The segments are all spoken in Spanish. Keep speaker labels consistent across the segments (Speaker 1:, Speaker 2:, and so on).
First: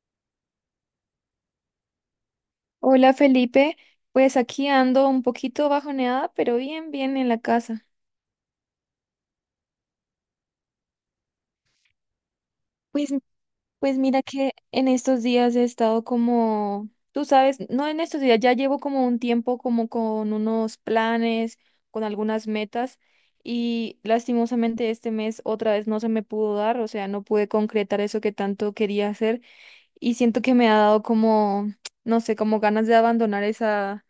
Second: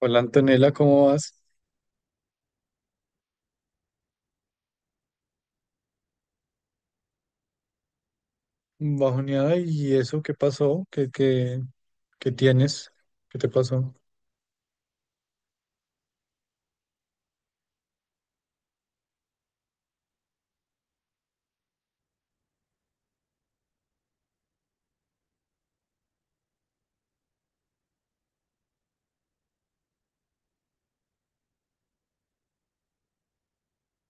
Speaker 1: Hola Antonella, ¿cómo vas?
Speaker 2: Hola Felipe, pues aquí ando un poquito bajoneada, pero bien, bien en la casa.
Speaker 1: Bajoneada, ¿y eso qué pasó? ¿Qué tienes?
Speaker 2: Pues,
Speaker 1: ¿Qué te pasó?
Speaker 2: pues mira que en estos días he estado como, tú sabes, no en estos días, ya llevo como un tiempo como con unos planes, con algunas metas y lastimosamente este mes otra vez no se me pudo dar, o sea, no pude concretar eso que tanto quería hacer. Y siento que me ha dado como, no sé, como ganas de abandonar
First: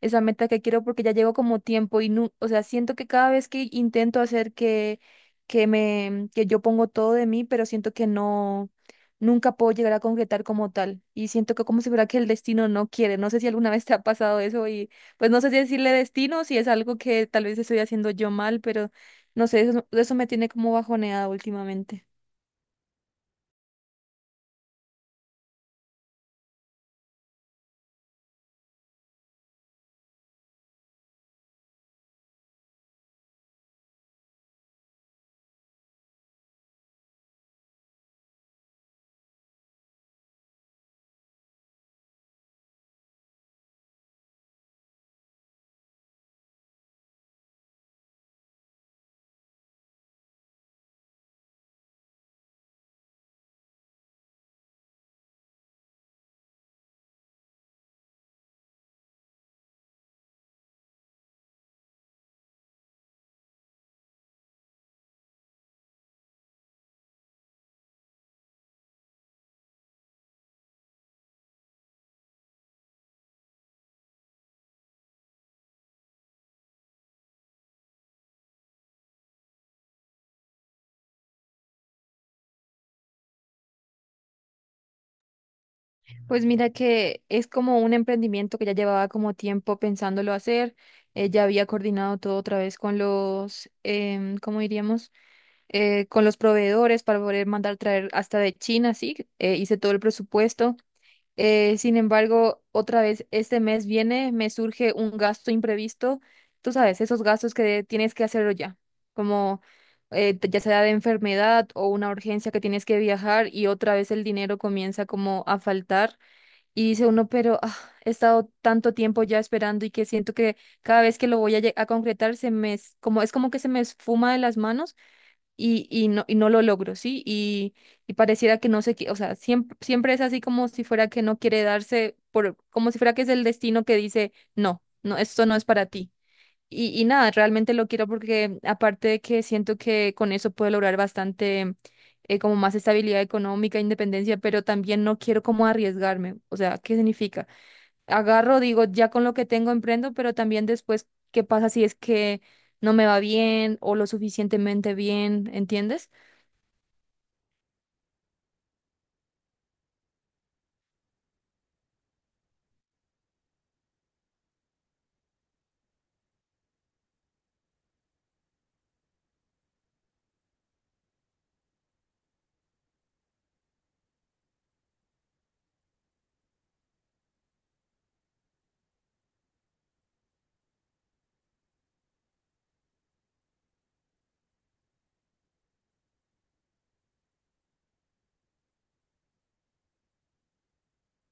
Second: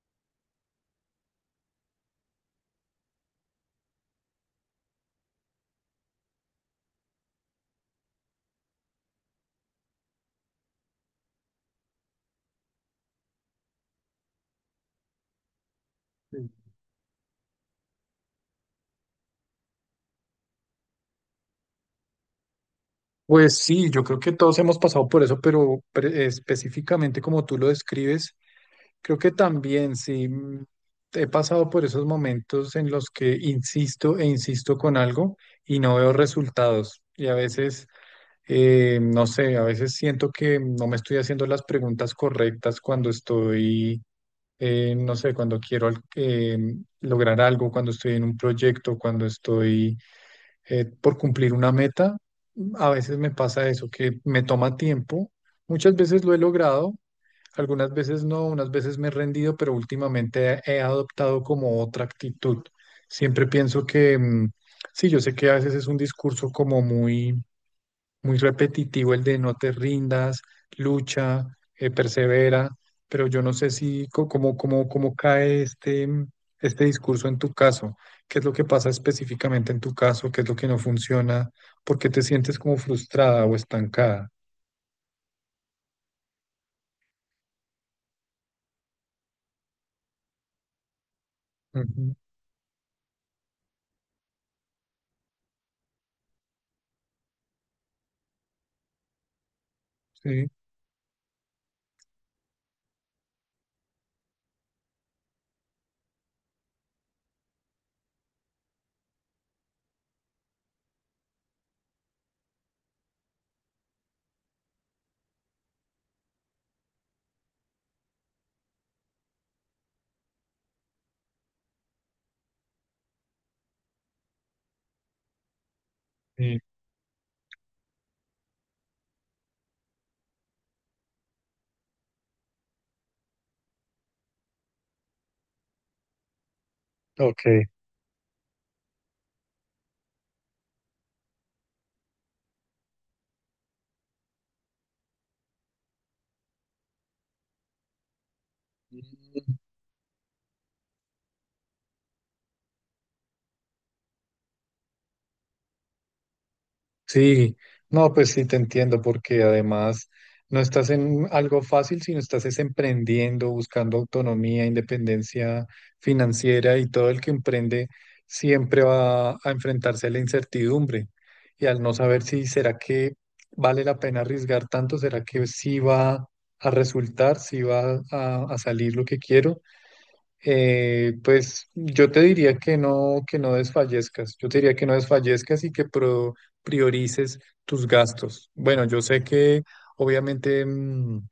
Speaker 2: esa meta que quiero porque ya llevo como tiempo y no, o sea, siento que cada vez que intento hacer que me, que yo pongo todo de mí, pero siento que no, nunca puedo llegar a concretar como tal y siento que como si fuera que el destino no quiere, no sé si alguna vez te ha pasado eso y pues no sé si decirle destino,
Speaker 1: Sí.
Speaker 2: si es algo que tal vez estoy haciendo yo mal, pero no sé, eso me tiene como bajoneada últimamente.
Speaker 1: Pues sí, yo creo que todos hemos pasado por eso, pero específicamente como tú lo describes, creo que también sí, he pasado por esos momentos en los que insisto e insisto con algo y no veo resultados. Y a veces, no sé, a veces siento que no me estoy haciendo las preguntas correctas cuando estoy, no sé, cuando quiero lograr algo, cuando estoy en un proyecto, cuando estoy, por cumplir una meta, a veces me pasa eso, que me toma tiempo. Muchas veces lo he logrado, algunas veces no, unas veces me he rendido, pero últimamente he adoptado como otra actitud. Siempre pienso que, sí, yo sé que a veces es un discurso como muy repetitivo, el de no te rindas, lucha, persevera, pero yo no sé si cómo cae este discurso en tu caso, qué es lo que pasa específicamente en tu caso, qué es lo que no funciona, por qué te sientes como frustrada o estancada.
Speaker 2: Pues mira que es como un emprendimiento que ya llevaba como tiempo pensándolo hacer. Ya había
Speaker 1: Ujú,
Speaker 2: coordinado todo otra vez con ¿cómo diríamos? Con los proveedores para poder mandar traer hasta de China, sí, hice todo el
Speaker 1: sí,
Speaker 2: presupuesto. Sin embargo, otra vez este mes viene, me surge un gasto imprevisto, tú sabes, esos gastos que tienes que hacerlo ya, como ya sea de enfermedad o una urgencia que tienes que viajar y otra vez el dinero comienza como a faltar. Y dice uno, pero ah, he estado tanto tiempo ya esperando y que siento que cada vez que lo voy a concretar se me es como que se me esfuma de las manos y no
Speaker 1: sí,
Speaker 2: lo logro, ¿sí? Y pareciera que no sé qué, o sea, siempre es así como si fuera que no quiere darse, por como si fuera que es el destino que dice: "No, no, esto no es para ti." Y nada,
Speaker 1: ok.
Speaker 2: realmente lo quiero porque aparte de que siento que con eso puedo lograr bastante, como más estabilidad económica, independencia, pero también no quiero como arriesgarme. O sea, ¿qué significa? Agarro, digo, ya con lo que tengo emprendo, pero también después, ¿qué pasa si es que no me va bien o lo suficientemente bien? ¿Entiendes?
Speaker 1: Sí, no, pues sí te entiendo, porque además no estás en algo fácil, sino estás es emprendiendo, buscando autonomía, independencia financiera, y todo el que emprende siempre va a enfrentarse a la incertidumbre y al no saber si será que vale la pena arriesgar tanto, será que sí va a resultar, si va a salir lo que quiero. Pues yo te diría que no desfallezcas, yo te diría que no desfallezcas y que priorices tus gastos. Bueno, yo sé que obviamente,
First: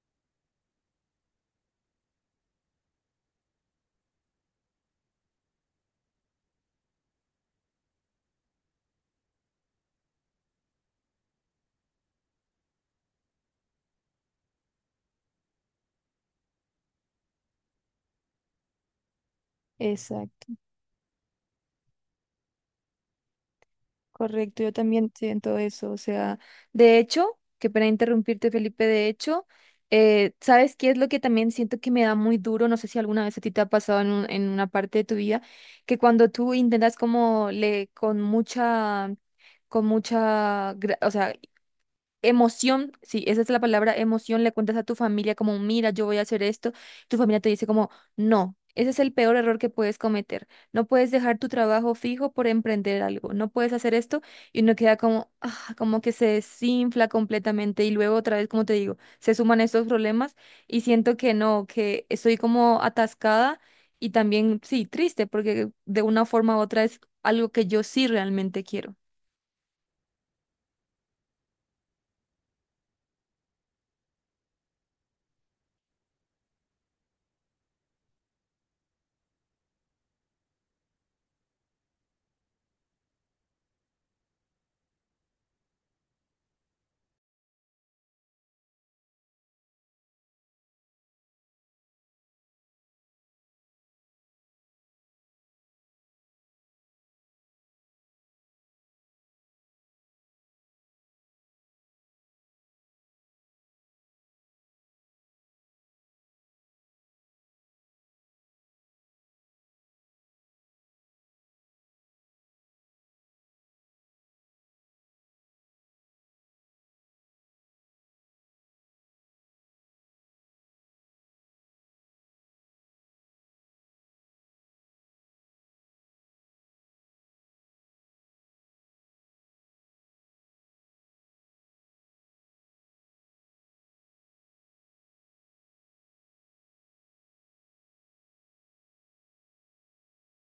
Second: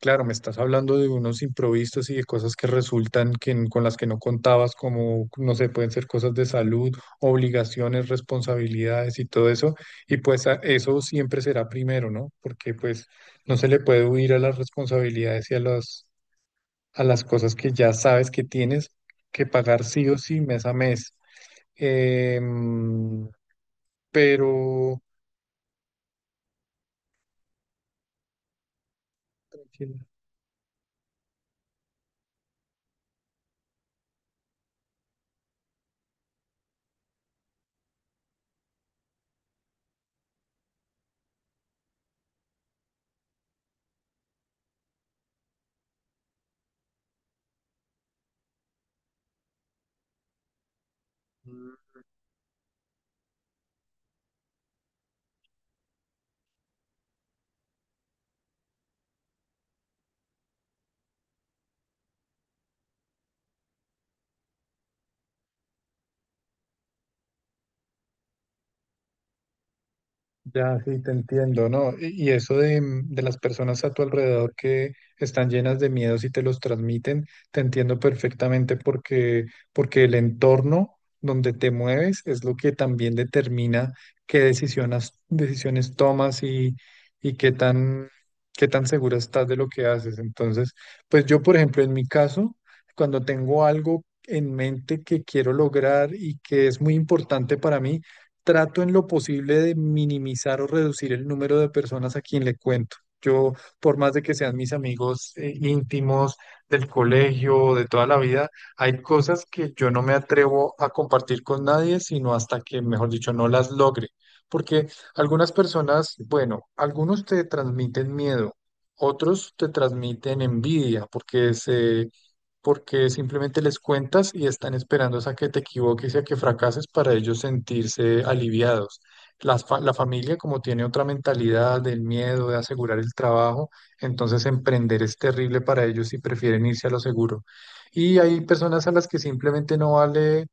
Speaker 1: claro, me estás hablando de unos improvisos y de cosas que resultan que, con las que no contabas, como, no sé, pueden ser cosas de salud, obligaciones, responsabilidades y todo eso, y pues eso siempre será primero, ¿no? Porque pues no se le puede huir a las responsabilidades y a las cosas que ya sabes que tienes que pagar sí o sí
Speaker 2: Exacto.
Speaker 1: mes a mes. Em,
Speaker 2: Correcto, yo
Speaker 1: pero...
Speaker 2: también siento eso. O sea, de hecho, que para interrumpirte, Felipe, de hecho, ¿sabes qué es lo que también siento que me da muy duro? No sé si alguna vez a ti te ha pasado en una parte de tu vida, que cuando tú intentas como le, o sea, emoción, sí, esa es la palabra, emoción. Le cuentas a tu familia como, mira, yo voy a hacer esto, tu familia te dice como, no, ese es el peor error que puedes cometer, no puedes dejar tu trabajo fijo por emprender algo, no puedes hacer esto y uno queda como, ah, como que se desinfla completamente y luego otra vez, como te digo, se suman estos problemas y siento que no, que estoy como atascada y también, sí, triste, porque de una forma u otra es algo que yo sí realmente quiero.
Speaker 1: Ya, sí, te entiendo, ¿no? Y eso de, de las personas a tu alrededor que están llenas de miedos y te los transmiten, te entiendo perfectamente porque, porque el entorno donde te mueves es lo que también determina qué decisiones tomas y, y qué tan, qué tan segura estás de lo que haces. Entonces, pues yo, por ejemplo, en mi caso, cuando tengo algo en mente que quiero lograr y que es muy importante para mí, trato en lo posible de minimizar o reducir el número de personas a quien le cuento. Yo, por más de que sean mis amigos, íntimos del colegio, de toda la vida, hay cosas que yo no me atrevo a compartir con nadie, sino hasta que, mejor dicho, no las logre. Porque algunas personas, bueno, algunos te transmiten miedo, otros te transmiten envidia, porque simplemente les cuentas y están esperando a que te equivoques y a que fracases para ellos sentirse aliviados. La familia, como tiene otra mentalidad del miedo de asegurar el trabajo, entonces emprender es terrible para ellos y prefieren irse a lo seguro. Y hay personas a las que simplemente no vale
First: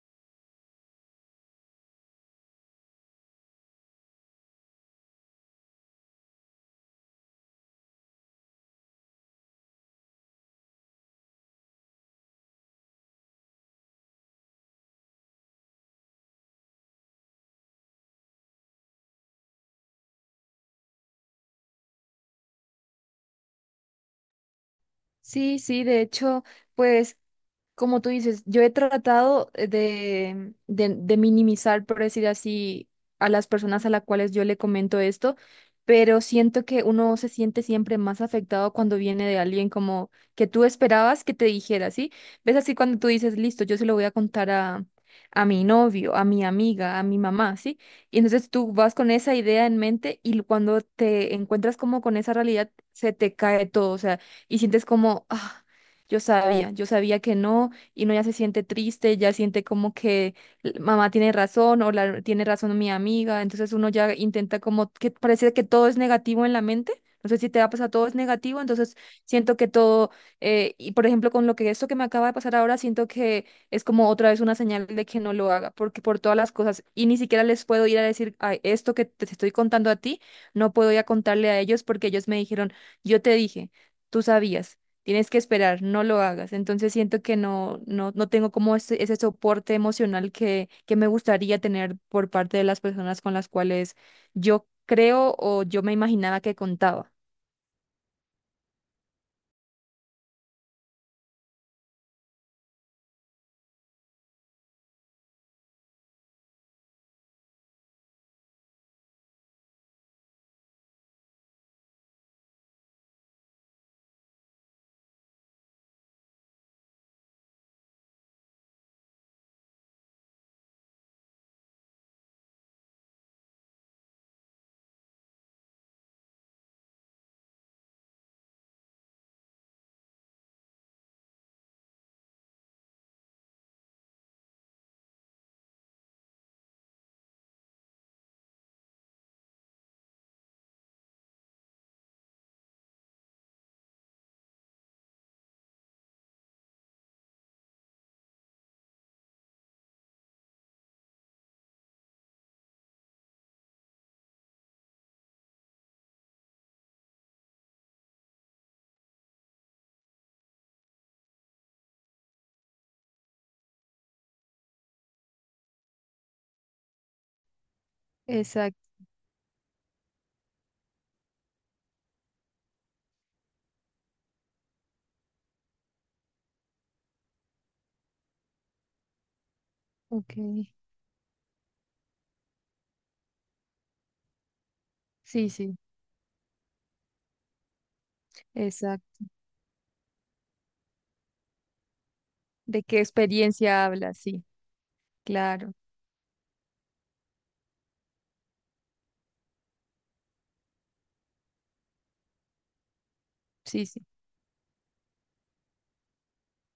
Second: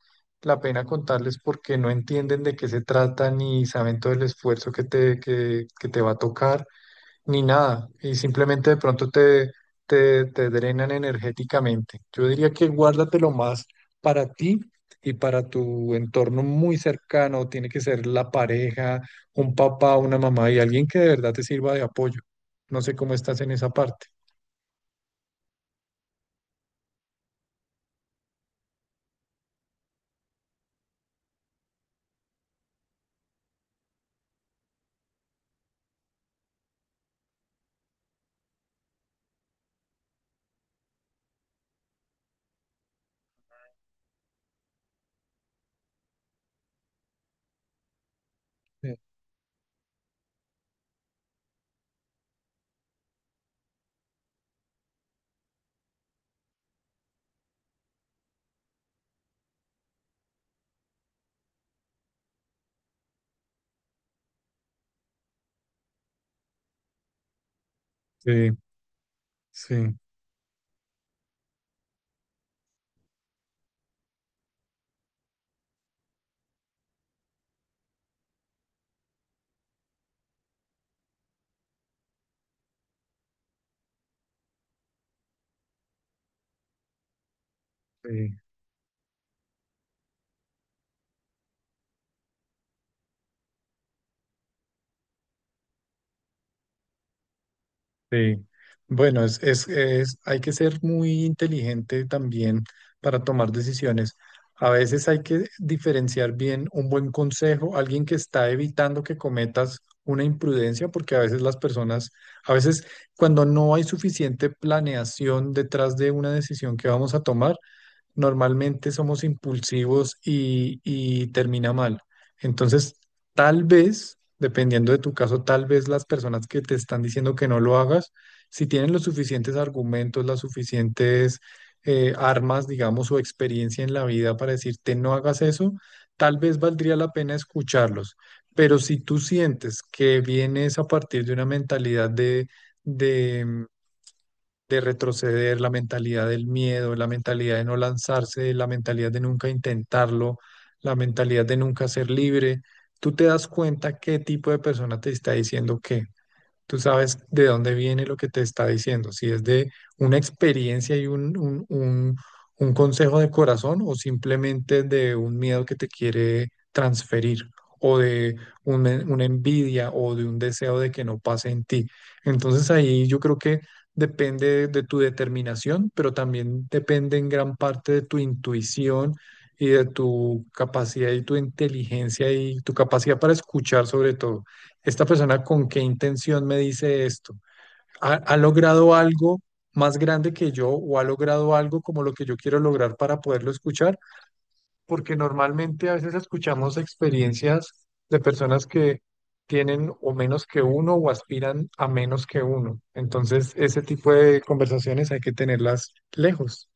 Speaker 1: la pena contarles porque no entienden de qué se trata ni saben todo el esfuerzo que que te va a tocar ni nada, y simplemente de pronto te drenan energéticamente. Yo diría que guárdatelo más para ti y para tu entorno muy cercano. Tiene que ser la pareja, un papá, una mamá y alguien que de verdad te sirva de apoyo. No sé cómo estás en esa parte.
Speaker 2: Sí, sí, de hecho, pues como tú dices, yo he tratado de minimizar, por decir así, a las personas a las cuales yo le comento esto, pero siento que uno se siente siempre más afectado cuando viene de alguien como que tú esperabas que te dijera, ¿sí? ¿Ves? Así cuando tú dices, listo, yo se lo voy a contar a mi novio, a mi amiga, a mi mamá, ¿sí? Y entonces tú vas
Speaker 1: Sí.
Speaker 2: con esa idea en mente y cuando te encuentras como con esa realidad, se te cae todo, o sea, y sientes como... "Ah, yo sabía que no", y no, ya se siente triste, ya siente como que l- mamá tiene razón o tiene razón mi amiga, entonces uno ya intenta como que parece que todo es negativo en la mente, no sé si te va a pasar, todo es
Speaker 1: Sí,
Speaker 2: negativo, entonces siento que
Speaker 1: sí.
Speaker 2: todo, y por ejemplo con lo que esto que me acaba de pasar ahora, siento que es como otra vez una señal de que no lo haga, porque por todas las cosas, y ni siquiera les puedo ir a decir: "Ay, esto que te estoy contando a ti, no puedo ir a contarle a ellos porque ellos me dijeron, yo te dije, tú sabías. Tienes que esperar, no lo hagas." Entonces siento que no
Speaker 1: Sí.
Speaker 2: tengo como ese soporte emocional que me gustaría tener por parte de las personas con las cuales yo creo o yo me imaginaba que contaba.
Speaker 1: Sí, bueno, hay que ser muy inteligente también para tomar decisiones. A veces hay que diferenciar bien un buen consejo, alguien que está evitando que cometas una imprudencia, porque a veces las personas, a veces cuando no hay suficiente planeación detrás de una decisión que vamos a tomar, normalmente somos impulsivos y termina mal. Entonces, tal vez, dependiendo de tu caso, tal vez las personas que te están diciendo que no lo hagas, si tienen los suficientes argumentos, las suficientes, armas, digamos, o experiencia en la vida para decirte no hagas eso, tal vez valdría la pena escucharlos. Pero si tú sientes que vienes a partir de una mentalidad de de retroceder, la mentalidad del miedo, la mentalidad de no lanzarse, la mentalidad de nunca intentarlo, la mentalidad de nunca ser libre. Tú te das cuenta qué tipo de persona te está diciendo qué, tú sabes de dónde viene lo que te está diciendo, si es de una experiencia y un, un consejo de corazón o simplemente de un miedo que te quiere transferir o de un,
Speaker 2: Exacto,
Speaker 1: una envidia o de un deseo de que no pase en ti. Entonces ahí yo creo que depende de tu determinación, pero también depende en gran parte de tu intuición y de
Speaker 2: ok.
Speaker 1: tu capacidad y tu inteligencia y tu capacidad para escuchar, sobre todo, esta persona
Speaker 2: Sí,
Speaker 1: con
Speaker 2: sí,
Speaker 1: qué intención me dice esto. ¿Ha logrado
Speaker 2: exacto.
Speaker 1: algo más grande que yo o ha logrado algo como lo que yo quiero
Speaker 2: ¿De
Speaker 1: lograr
Speaker 2: qué
Speaker 1: para poderlo
Speaker 2: experiencia
Speaker 1: escuchar?
Speaker 2: hablas? Sí,
Speaker 1: Porque
Speaker 2: claro.
Speaker 1: normalmente a veces escuchamos experiencias de personas que tienen o menos que uno o aspiran a menos que uno. Entonces, ese
Speaker 2: Sí, sí.
Speaker 1: tipo de conversaciones hay que tenerlas lejos.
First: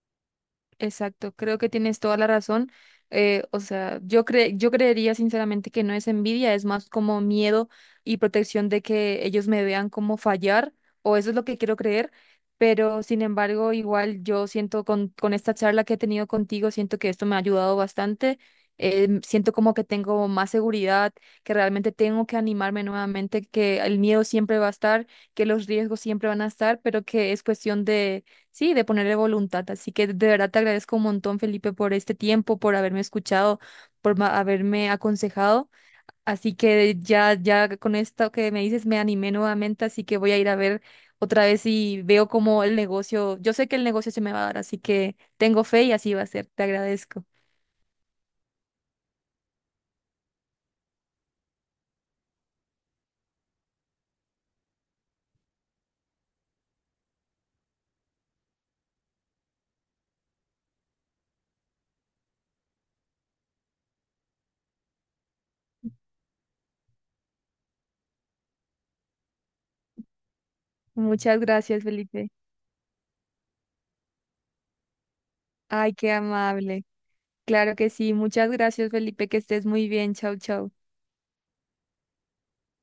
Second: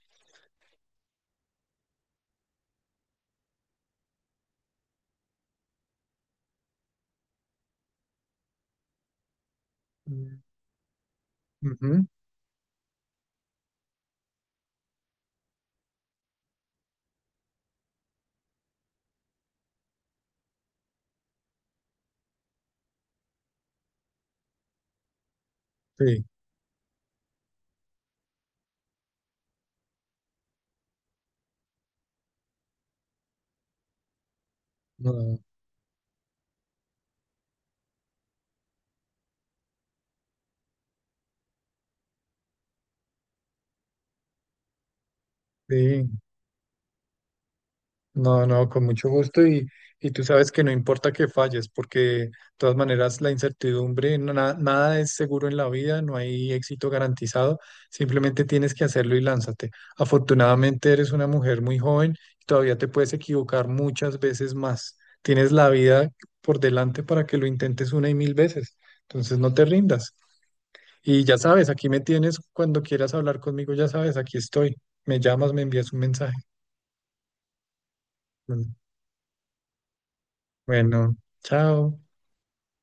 Speaker 2: Exacto, creo que tienes toda la razón. O sea, yo creería sinceramente que no es envidia, es más como miedo y protección de que ellos me vean como
Speaker 1: Mm.
Speaker 2: fallar, o eso es lo que quiero
Speaker 1: Ujú,
Speaker 2: creer. Pero sin embargo, igual yo siento con esta charla que he tenido contigo, siento que esto me ha ayudado bastante. Siento como que tengo más seguridad, que realmente tengo que animarme nuevamente, que el miedo siempre va a estar, que los riesgos
Speaker 1: sí,
Speaker 2: siempre van a estar, pero que es cuestión, sí, de ponerle voluntad. Así que de verdad te agradezco un montón, Felipe, por este tiempo, por haberme escuchado, por haberme
Speaker 1: no,
Speaker 2: aconsejado. Así que ya, ya con esto que me dices me animé nuevamente, así que voy a ir a ver otra vez y veo cómo el negocio, yo sé que el negocio se me va a dar, así que tengo fe y
Speaker 1: sí.
Speaker 2: así va a ser. Te agradezco.
Speaker 1: No, no, con mucho gusto, y tú sabes que no importa que falles, porque de todas maneras la incertidumbre, nada es seguro en la vida, no hay éxito garantizado, simplemente tienes que hacerlo y lánzate. Afortunadamente eres una mujer muy joven y todavía te puedes equivocar muchas veces más. Tienes la vida por delante para que lo intentes una y mil veces, entonces no te rindas. Y ya
Speaker 2: Muchas
Speaker 1: sabes,
Speaker 2: gracias,
Speaker 1: aquí me
Speaker 2: Felipe.
Speaker 1: tienes cuando quieras hablar conmigo, ya sabes, aquí estoy. Me llamas, me
Speaker 2: Ay,
Speaker 1: envías un
Speaker 2: qué
Speaker 1: mensaje.
Speaker 2: amable. Claro que sí. Muchas gracias, Felipe. Que estés muy bien. Chau, chau.
Speaker 1: Bueno, chao.